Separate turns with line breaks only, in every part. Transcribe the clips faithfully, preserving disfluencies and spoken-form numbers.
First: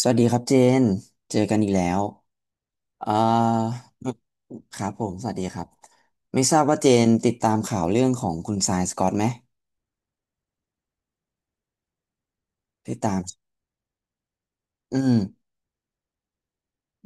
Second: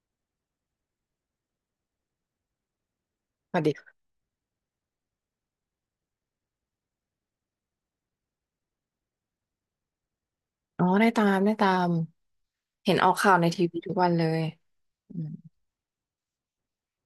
สวัสดีครับเจน เจอกันอีกแล้ว เอ่
สวัสดี
อ
ค่ะ
ครับผม สวัสดีครับ ไม่ทราบว่าเจนติดตามข่าวเรื่องของคุณซายสกอตไหม
อ๋อได้ตามได้ตามเห็
ติ
น
ด
ออ
ตา
ก
ม
ข่าวในทีวีทุกวันเลย
อื
อืม
ม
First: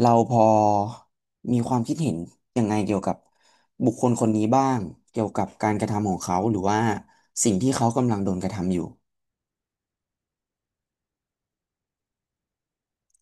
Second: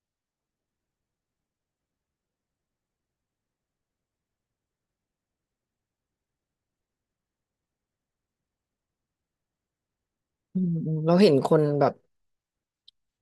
เราพอมีความคิดเห็นยังไงเกี่ยวกับบุคคลคนนี้บ้าง เกี่ยวกับการกระทำของเขาหรือว่าสิ่งที่เขากำลังโดนกระทำอยู่
อืมอืมเราเห็นคนแบบ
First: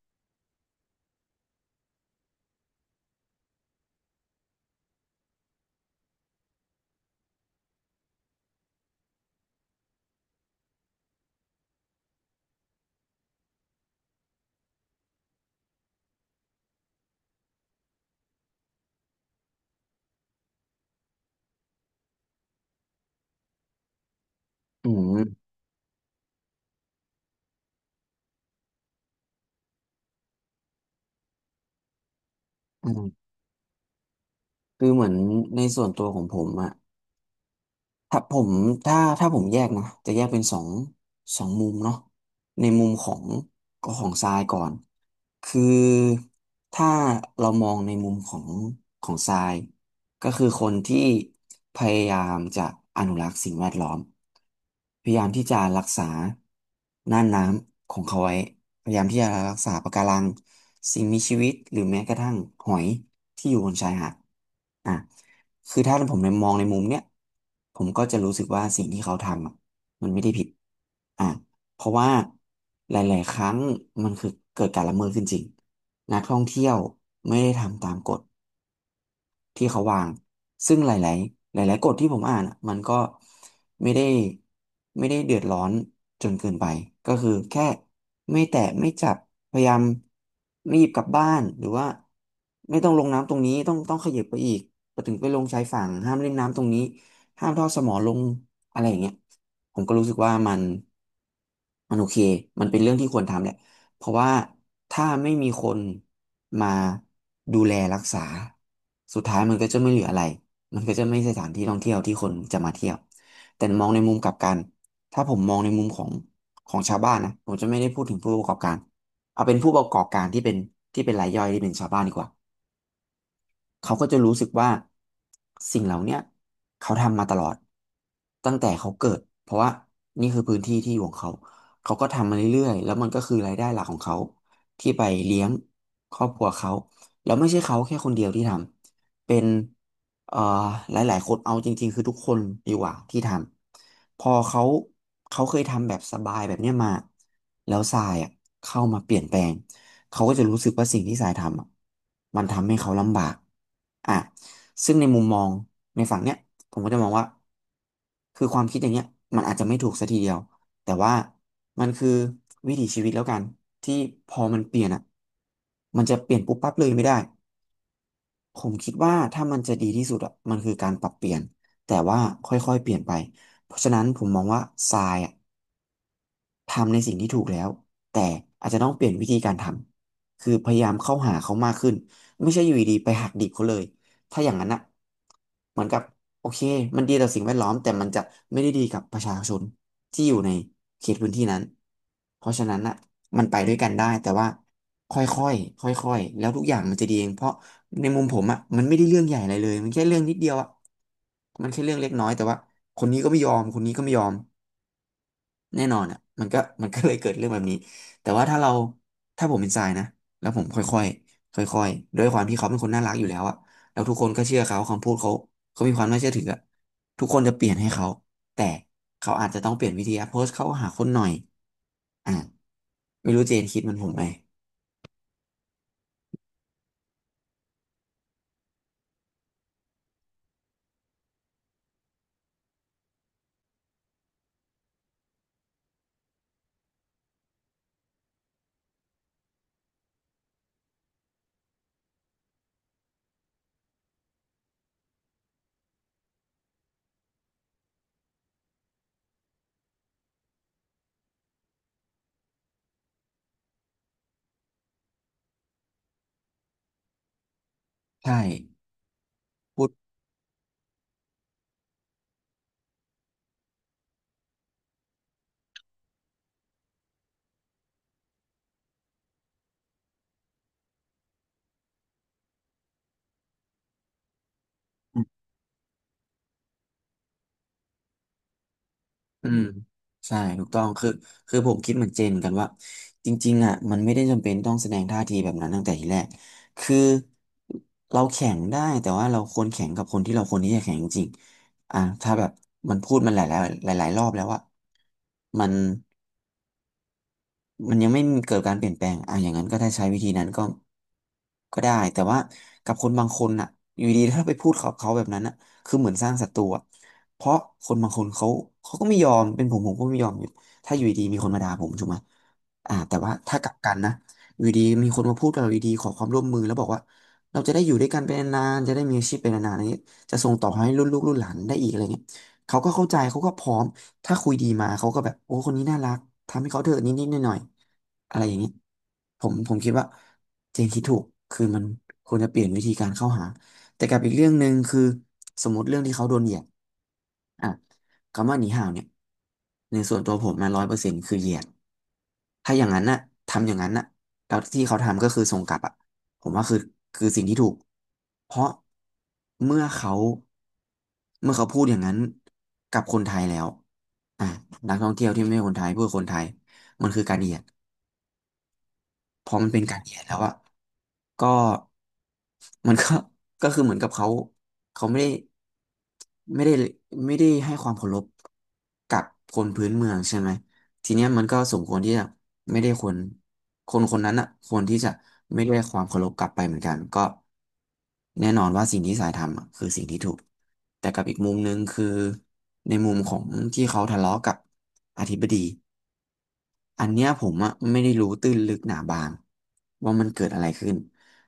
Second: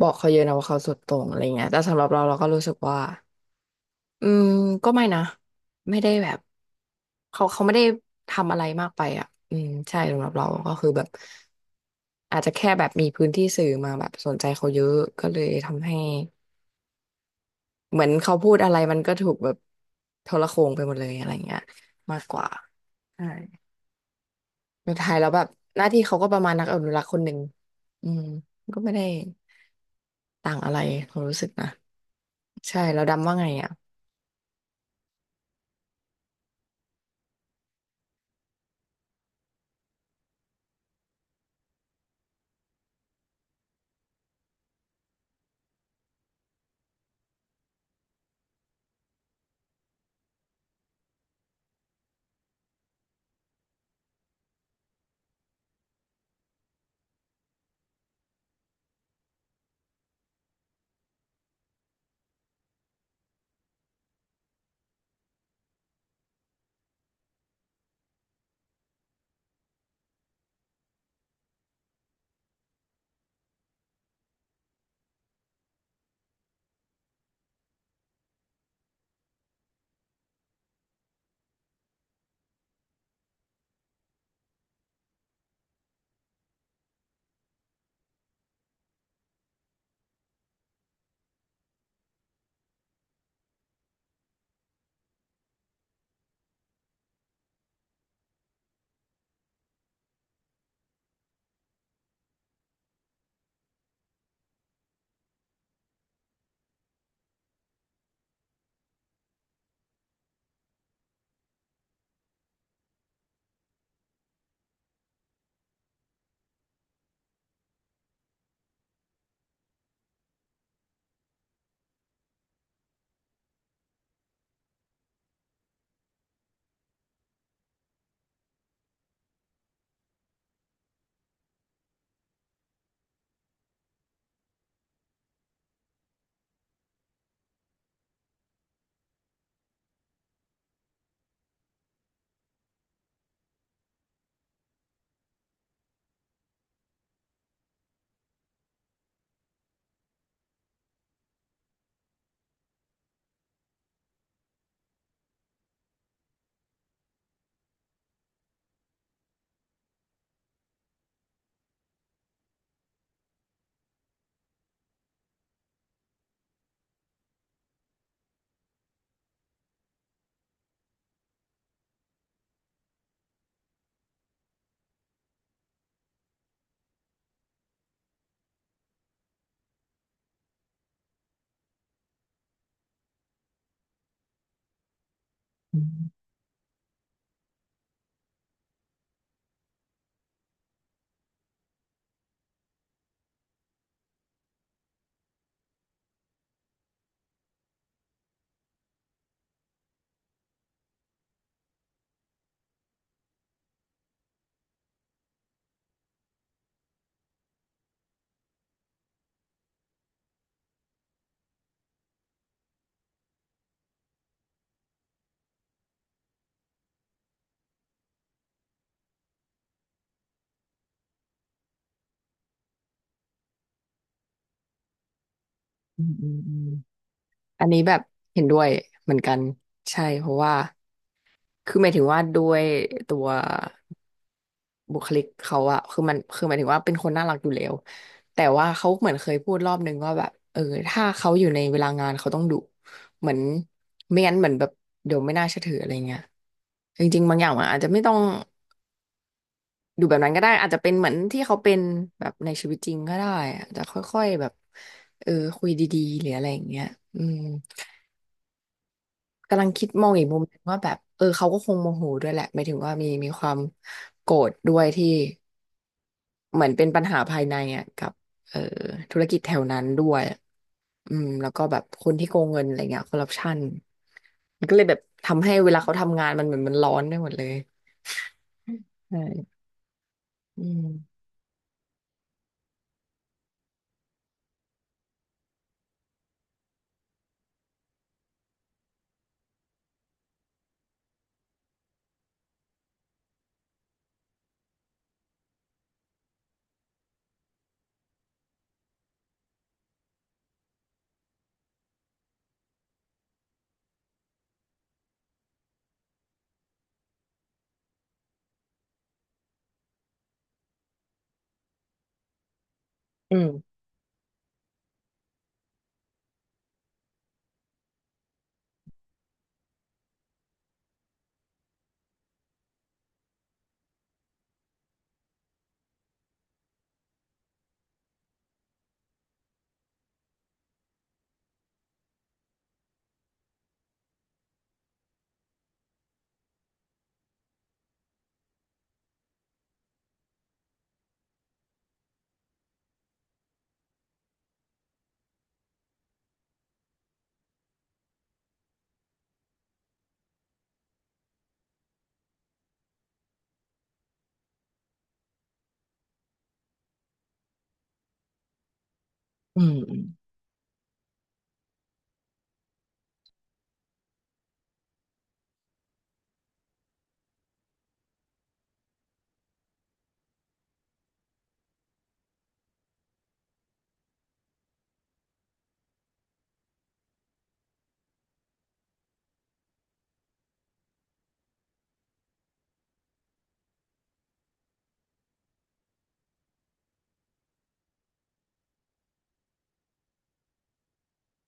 บอกเขาเยอะนะว่าเขาสุดโต่งอะไรเงี้ยแต่สำหรับเราเราก็รู้สึกว่าอืมก็ไม่นะไม่ได้แบบเขาเขาไม่ได้ทำอะไรมากไปอ่ะอืมใช่สำหรับเราก็คือแบบอาจจะแค่แบบมีพื้นที่สื่อมาแบบสนใจเขาเยอะก็เลยทำให้เหมือนเขาพูดอะไรมันก็ถูกแบบโทรโข่งไปหมดเลยอะไรเงี้ยมากกว่าใช่
อื
สุดท้ายแล้ว
ม
แบบหน้าที่เขาก็ประมาณนักอนุรักษ์คนหนึ่งอืมก็ไม่ได้ต่างอะไรความรู้สึกนะใช่
อื
แล้ว
ม
ดำว่าไงอ่ะ
คือเหมือนในส่วนตัวของผมอะ ถ้าผมถ้าถ้าผมแยกนะจะแยกเป็นสองสองมุมเนาะในมุมของก็ของทรายก่อนคือถ้าเรามองในมุมของของทรายก็คือคนที่พยายามจะอนุรักษ์สิ่งแวดล้อมพยายามที่จะรักษาน่านน้ำของเขาไว้ พยายามที่จะรักษาปะการังสิ่งมีชีวิตหรือแม้กระทั่งหอยที่อยู่บนชายหาดอ่ะคือถ้าผมในมองในมุมเนี้ยผมก็จะรู้สึกว่าสิ่งที่เขาทำอะมันไม่ได้ผิดอ่ะเพราะว่าหลายๆครั้งมันคือเกิดการละเมิดขึ้นจริงนักท่องเที่ยวไม่ได้ทำตามกฎ ที่เขาวาง ซึ่งหลายๆหลายๆกฎที่ผมอ่านอะมันก็ไม่ได้ไม่ได้เดือดร้อนจนเกินไป ก็คือแค่ไม่แตะไม่จับพยายามไม่หยิบกลับบ้าน หรือว่าไม่ต้องลงน้ำตรงนี้ต้องต้องขยับไปอีกไปถึงไปลงชายฝั่งห้ามเล่นน้ำตรงนี้ห้ามทอดสมอลงอะไรอย่างเงี้ยผมก็รู้สึกว่ามันมันโอเค มันเป็นเรื่องที่ควรทำแหละ เพราะว่าถ้าไม่มีคนมาดูแลรักษาสุดท้ายมันก็จะไม่เหลืออะไรมันก็จะไม่ใช่สถานที่ท่องเที่ยวที่คนจะมาเที่ยวแต่มองในมุมกลับกันถ้าผมมองในมุมของของชาวบ้านนะผมจะไม่ได้พูดถึงผู้ประกอบการเอาเป็นผู้ประกอบการที่เป็นที่เป็นรายย่อยที่เป็นชาวบ้านดีกว่า เขาก็จะรู้สึกว่าสิ่งเหล่าเนี้ยเขาทำมาตลอดตั้งแต่เขาเกิดเพราะว่านี่คือพื้นที่ที่อยู่ของเขาเขาก็ทำมาเรื่อยๆแล้วมันก็คือรายได้หลักของเขาที่ไปเลี้ยงครอบครัวเขาแล้วไม่ใช่เขาแค่คนเดียวที่ทำเป็นเอ่อหลายๆคนเอาจริงๆคือทุกคนดีกว่าที่ทำพอเขาเขาเคยทำแบบสบายแบบเนี้ยมาแล้วทรายอ่ะเข้ามาเปลี่ยนแปลง เขาก็จะรู้สึกว่าสิ่งที่สายทำอะมันทำให้เขาลำบากอ่ะซึ่งในมุมมองในฝั่งเนี้ยผมก็จะมองว่าคือความคิดอย่างเงี้ยมันอาจจะไม่ถูกสัทีเดียวแต่ว่ามันคือวิถีชีวิตแล้วกันที่พอมันเปลี่ยนอ่ะมันจะเปลี่ยนปุ๊บปั๊บเลยไม่ได้ผมคิดว่าถ้ามันจะดีที่สุดอ่ะมันคือการปรับเปลี่ยนแต่ว่าค่อยๆเปลี่ยนไปเพราะฉะนั้นผมมองว่าทรายอ่ะ ทำในสิ่งที่ถูกแล้วแต่อาจจะต้องเปลี่ยนวิธีการทำคือพยายามเข้าหาเขามากขึ้นไม่ใช่อยู่ดีๆไปหักดิบเขาเลยถ้าอย่างนั้นอะเห
อื
มือนกับ
ม
โอเคมันดีต่อสิ่งแวดล้อมแต่มันจะไม่ได้ดีกับประชาชนที่อยู่ในเขตพื้นที่นั้นเพราะฉะนั้นอะมันไปด้วยกันได้แต่ว่าค่อยๆค่อยๆแล้วทุกอย่างมันจะดีเองเพราะในมุมผมอะมันไม่ได้เรื่องใหญ่อะไรเลยมันแค่เรื่องนิดเดียวอะมันแค่เรื่องเล็กน้อยแต่ว่าคนนี้ก็ไม่ยอมคนนี้ก็ไม่ยอม แน่นอนอ่ะมันก็ มันก็เลยเกิดเรื่องแบบนี้แต่ว่าถ้าเราถ้าผมเป็นทรายนะแล้วผมค่อยๆค่อยๆด้วยความที่เขาเป็นคนน่ารักอยู่แล้วอ่ะแล้วทุกคนก็เชื่อเขาคำพูดเขาเขามีความน่าเชื่อถืออะทุกคนจะเปลี่ยนให้เขาแต่เขาอาจจะต้องเปลี่ยนวิธีการโพสต์เข้าหาคนหน่อยอ่ะไม่รู้เจนคิดเหมันผมไหม
อืมอืมอืมอันนี้แบบเห็นด้วยเหมือนกันใช่เพราะว่าคือหมายถึงว่าด้วยตัวบุคลิกเขาอะคือมันคือหมายถึงว่าเป็นคนน่ารักอยู่แล้วแต่ว่าเขาเหมือนเคยพูดรอบนึงว่าแบบเออถ้าเขาอยู่ในเวลางานเขาต้องดุเหมือนไม่งั้นเหมือนแบบเดี๋ยวไม่น่าเชื่อถืออะไรเงี้ยจริงๆบางอย่างมันอาจจะไม่ต้องดูแบบนั้นก็ได้อาจจะเป็นเหมือนที่เขาเป็นแบบในชีวิตจริงก็ได้อาจจะค่อยๆแบบเออคุยดีๆหรืออะไรอย่างเงี้ยอืม
ใช่
กำลัง
พู
คิด
ด
มองอีกมุมหนึ่งว่าแบบเออเขาก็คงโมโหด้วยแหละหมายถึงว่ามีมีความโกรธด้วยที่เหมือนเป็นปัญหาภายในอ่ะกับเออธุรกิจแถวนั้นด้วยอืมแล้วก็แบบคนที่โกงเงินอะไรเงี้ยคอร์รัปชันมันก็เลยแบบทำให้เวลาเขาทำงานมันเหมือนมันร้อนไปหมดเลยใช่
อืมใช่ถู
อื
กต้องคือ
ม
คือผมคิดเหมือนเจนเหมือนกันว่าจริงๆอ่ะมันไม่ได้จำเป็นต้องแสดงท่าทีแบบนั้นตั้งแต่ทีแรกคือเราแข่งได้แต่ว่าเราควรแข่งกับคนที่เราควรที่จะแข่งจริงๆอ่ะถ้าแบบมันพูดมันหลายๆหลายๆรอบแล้วว่ามัน มันยังไม่เกิดการเปลี่ยนแปลงอ่ะอย่างนั้นก็ถ้าใช้วิธีนั้นก็ก็ได้ แต่ว่ากับคนบางคนอ่ะอยู่ดีถ้าไปพูดเขาเขาแบบนั้นอ่ะคือเหมือนสร้างศัตรูอะเพราะคนบางคนเขาเขาก็ไม่ยอมเป็นผมผมก็ไม่ยอมอยู่ถ้าอยู่ดีมีคนมาด่าผมถูกไหมอ่าแต่ว่า
อื
ถ้า
ม
กลับกันนะอยู่ดีมีคนมาพูดกับเราอยู่ดีขอความร่วมมือแล้วบอกว่าเราจะได้อยู่ด้วยกันเปนนานๆจะได้มีอาชีพเปนนานๆอะไรอย่างเงี้ยจะส่งต่อให้รุ่นลูกรุ่นหลานได้อีกอะไรเงี้ย เขาก็เข้าใจเขาก็พร้อมถ้าคุยดีมาเขาก็แบบโอ้คนนี้น่ารักทำให้เขาเถอะนิดๆหน่อยๆอะไรอย่างนี้ผมผมคิดว่าเจนคิดถูกคือมันควรจะเปลี่ยนวิธีการเข้าหาแต่กับอีกเรื่องหนึ่งคือสมมติเรื่องที่เขาโดนเหยียดอ่ะคำว่าหนีห่าวเนี่ยในส่วนตัวผมมาร้อยเปอร์เซ็นต์คือเหยียดถ้าอย่างนั้นน่ะทำอย่างนั้นน่ะแล้วที่เขาทำก็คือส่งกลับอ่ะ ผมว่าคือคือสิ่งที่ถูกเพราะเมื่อเขาเมื่อเขาพูดอย่างนั้นกับคนไทยแล้วอ่ะนักท่องเที่ยวที่ไม่ใช่คนไทยพูดกับคนไทยมันคือการเหยียด พอ
อื
มัน
ม
เป็น
อื
การ
ม
เขียนแล้วอะก็มันก็ ก็คือเหมือนกับเขาเขาไม่ได้ไม่ได้ไม่ได้ให้ความเคารพกับคนพื้นเมืองใช่ไหมทีเนี้ยมันก็สมควรที่จะไม่ได้คนคนคนนั้นอะควรที่จะไม่ได้ความเคารพกลับไปเหมือนกันก็แน่นอนว่าสิ่งที่สายทำอะคือสิ่งที่ถูกแต่กับอีกมุมหนึ่งคือในมุมของที่เขาทะเลาะกับอธิบดี อันเนี้ยผมอะไม่ได้รู้ตื้นลึกหนาบางว่ามันเกิดอะไรขึ้น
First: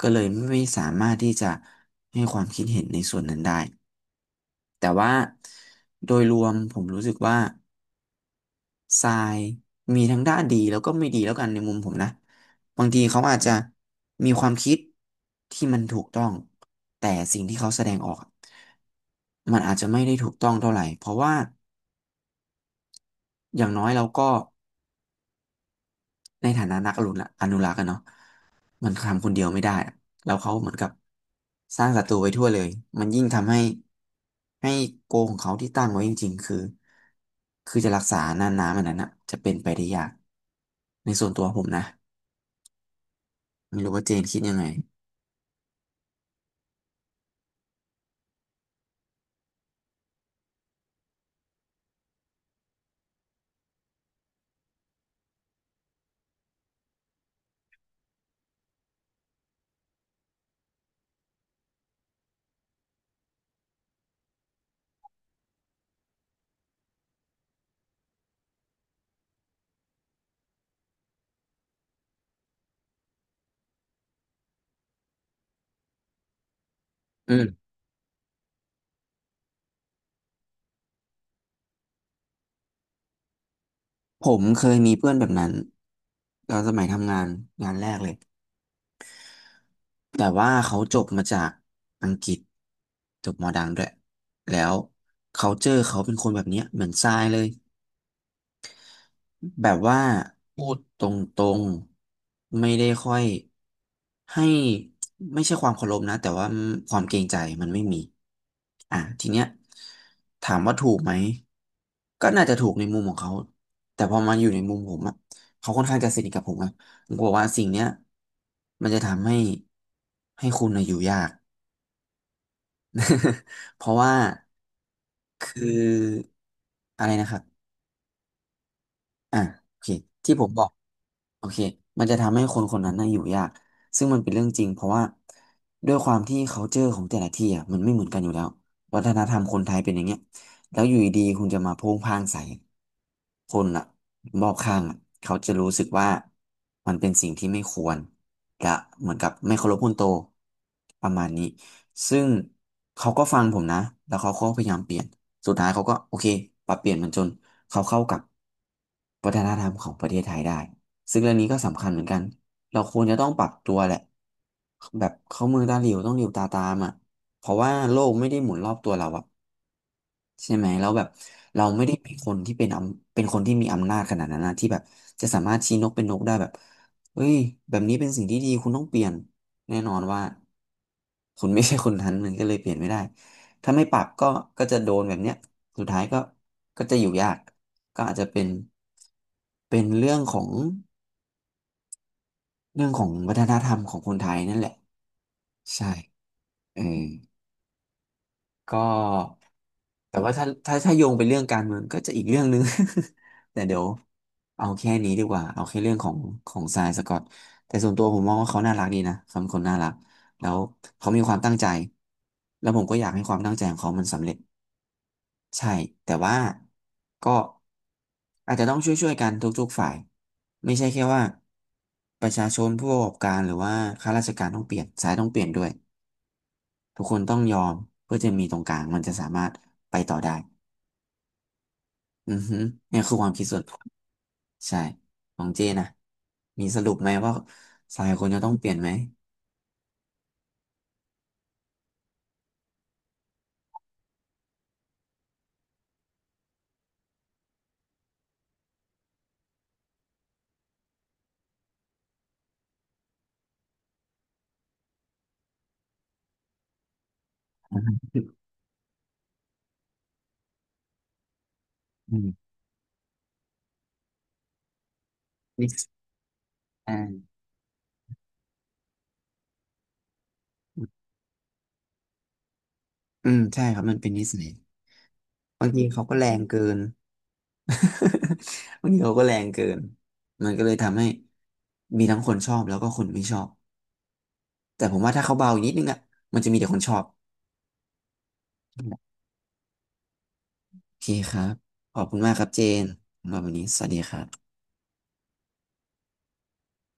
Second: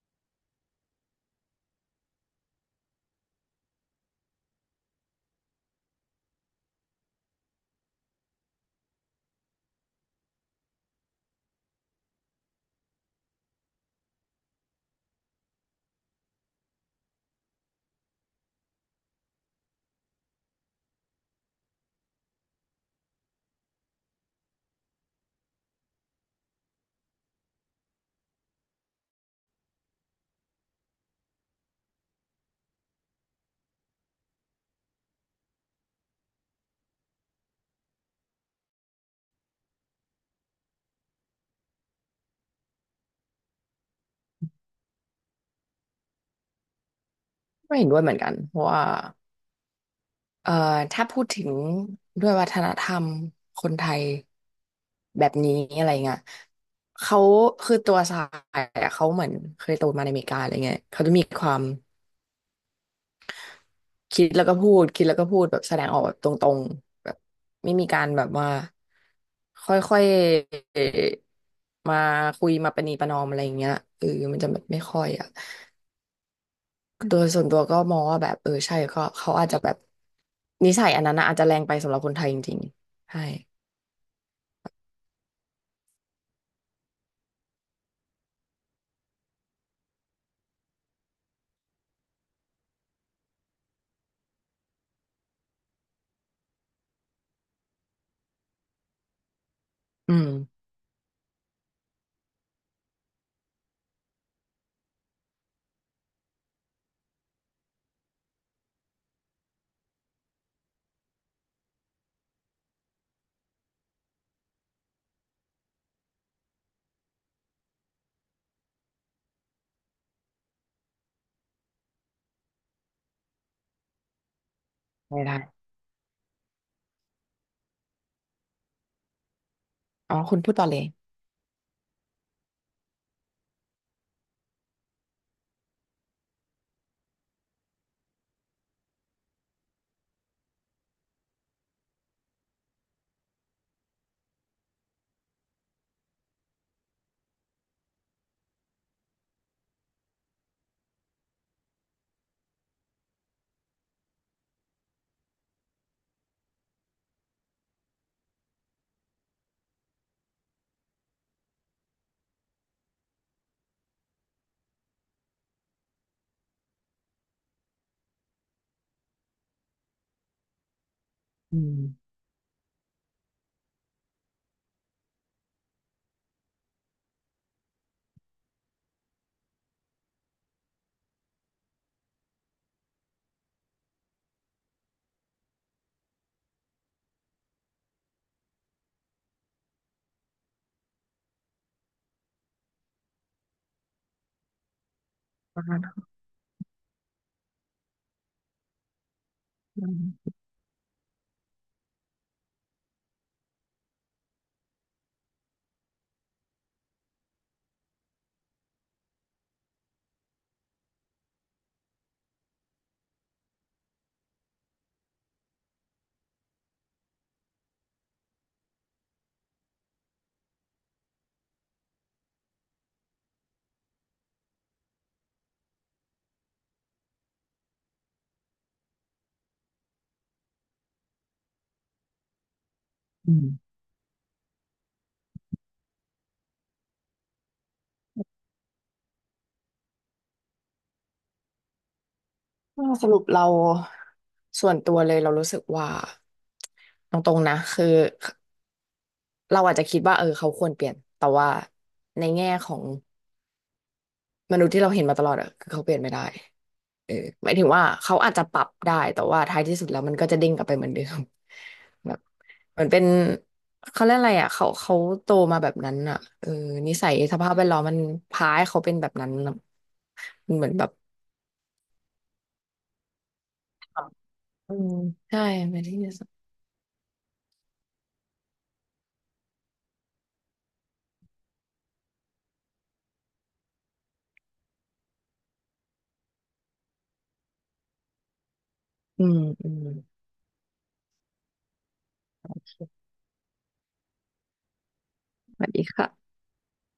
ก็เลยไม่สามารถที่จะให้ความคิดเห็นในส่วนนั้นได้แต่ว่าโดยรวมผมรู้สึกว่าทรายมีทั้งด้านดีแล้วก็ไม่ดีแล้วกันในมุมผมนะบางทีเขาอาจจะมีความคิดที่มันถูกต้องแต่สิ่งที่เขาแสดงออกอะมันอาจจะไม่ได้ถูกต้องเท่าไหร่เพราะว่าอย่างน้อยเราก็ ในฐานะนักอนุรักษ์อนุรักษ์อะเนาะมันทำคนเดียวไม่ได้อะแล้วเขาเหมือนกับสร้างศัตรูไว้ทั่วเลยมันยิ่งทำให้ให้โกของเขาที่ตั้งไว้จริงๆคือคือจะรักษาน่านน้ำอันนั้นอะจะเป็นไปได้ยากในส่วนตัวผมนะไม่รู้ว่าเจนคิดยังไง
ไม่เห็นด้วยเหมือนกันเพราะว่า เอ่อถ้าพูดถึงด้วยวัฒนธรรมคนไทยแบบนี้อะไรเงี้ยเขาคือตัวสายอะเขาเหมือนเคยโตมาในอเมริกาอะไรเงี้ยเขาจะมีความคิดแล้วก็พูดคิดแล้วก็พูดแบบแสดงออกแบบตรงๆแบบไม่มีการแบบว่าค่อยๆมาคุยมาประนีประนอมอะไรเงี้ยเออมันจะแบบไม่ค่อยอะตัว
อื
ส่
ม
วนตัวก็มองว่าแบบเออใช่ก็เขาอาจจะแบบนิสัยอันนั้นนะอาจจะแรงไปสำหรับคนไทยจริงๆใช่
ผมเคยมีเพื่อนแบบนั้นตอนสมัยทำงานงานแรกเลยแต่ว่าเขาจบมาจากอังกฤษจบมอดังด้วยแล้ว culture เขาเป็นคนแบบเนี้ยเหมือนทรายเลย แบบว่า
อืม
พูดตรงๆไม่ได้ค่อยให้ไม่ใช่ความเคารพนะแต่ว่าความเกรงใจมันไม่มีอ่ะทีเนี้ยถามว่าถูกไหมก็น่าจะถูกในมุมของเขาแต่พอมาอยู่ในมุมผมอะเขาค่อนข้างจะสนิทกับผมอะผมกลัวว่าสิ่งเนี้ยมันจะทำให้ให้คุณน่ะอยู่ยาก เพราะว่า
ไม่ได้
คืออะไรนะครับ อ่ะโอเค
อ๋อ
ที่
คุณ
ผ
พู
ม
ด
บ
ต่
อ
อ
ก
เลย
โอเคมันจะทำให้คนคนนั้นน่ะอยู่ยากซึ่งมันเป็นเรื่องจริงเพราะว่าด้วยความที่ culture ของแต่ละที่อ่ะมันไม่เหมือนกันอยู่แล้ววัฒนธรรมคนไทยเป็นอย่างเงี้ยแล้วอยู่ดีๆคุณจะมาโพ่งพ่างใส่คนอ่ะรอบข้างอ่ะเขาจะรู้สึกว่ามันเป็นสิ่งที่ไม่ควรและเหมือนกับไม่เคารพคนโตประมาณนี้ ซึ่งเขาก็ฟังผมนะ แล้วเขาก็พยายามเปลี่ยนสุดท้ายเขาก็โอเคปรับเปลี่ยนมันจนเขาเข้ากับวัฒนธรรมของประเทศไทยได้ ซึ่งเรื่องนี้ก็สำคัญเหมือนกัน เราควรจะต้องปรับตัวแหละแบบเข้ามือตาหลิวต้องหลิวตาตามอ่ะเพราะว่าโลกไม่ได้หมุนรอบตัวเราอะ ใช่ไหมแล้วแบบ
อื
เรา
ม
ไม่ได้เป็นคนที่เป็นอำเป็นคนที่มีอำนาจขนาดนั้นนะที่แบบจะสามารถชี้นกเป็นนกได้แบบเฮ้ยแบบนี้เป็นสิ่งที่ดีคุณต้องเปลี่ยนแน่นอนว่าคุณไม่ใช่คนนั้นมันก็เลยเปลี่ยนไม่ได้ถ้าไม่ปรับก็ก็จะโดนแบบเนี้ยสุดท้ายก็ก็จะอยู่ยากก็อาจจะเป็นเป็นเรื่องของเรื่องของวัฒนธรรมของคนไทยนั่นแหละ
ประมาณ
ใช่
นั้น
เออ ก็แต่ว่าถ้าถ้าถ้าโยงไปเรื่องการเมืองก็จะอีกเรื่องหนึ่ง แต่เดี๋ยวเอาแค่นี้ดีกว่าเอาแค่เรื่องของของทรายสกอตแต่ส่วนตัวผมมองว่าเขาน่ารักดีนะเขาเป็นคนน่ารักแล้วเขามีความตั้งใจแล้วผมก็อยากให้ความตั้งใจของเขามันสำเร็จใช่แต่ว่าก็อาจจะต้องช่วยๆกันทุกๆฝ่ายไม่ใช่แค่ว่าประชาชนผู้ประกอบการหรือว่าข้าราชการต้องเปลี่ยนสายต้องเปลี่ยนด้วย ทุกคนต้องยอมเพื่อจะมีตรงกลางมันจะสามารถไปต่อได้อือฮึเนี่ยคือควา
อื
มคิดส่วนตั
ม
วใช่ของเจนะมีสรุปไหมว่าสายคนจะต้องเปลี่ยนไหม
ก็สรุปเราส่วนตัวเลยเรารู้สึกว่าตรงๆนะคือเราอาจจะคิดว่าเออเขาควรเปลี่ยนแต่ว่าในแง่ของมนุษย์ที่เราเห็นมาตลอดอะคือเขาเปลี่ยนไม่ได้ เออหมายถึงว่าเขาอาจจะปรับได้แต่ว่าท้ายที่สุดแล้วมันก็จะเด้งกลับไปเหมือนเดิม แบ
อื
บ
ม
เหมือนเป็นเขาเรียกอะไรอ่ะเขาเขาโตมา
นิ
แบบ
สั
นั้น
ย
อ่ะเออนิสัยสภาพแวดล้อมมันพาให้เขาเป็นแบบนั้นอะมันเหมือนแบบ
อืมใช่ครับมันเป็นนิสัย
อืมใช่
บาง
ไม่
ที
ที่
เขาก็แร
สั
งเกิน บางทีเขาก็แรงเกินมันก็เลยทำให้มีทั้งคนชอบแล้วก็คนไม่ชอบแต่ผมว่าถ้าเขาเบาอีกนิดนึงอ่ะมันจะมีแต่คนชอบ
อืมอืม
โอเคครับขอบคุณมากครับเจนสำหรับวันนี้สวัสดีครับ
สวัสดีค่ะ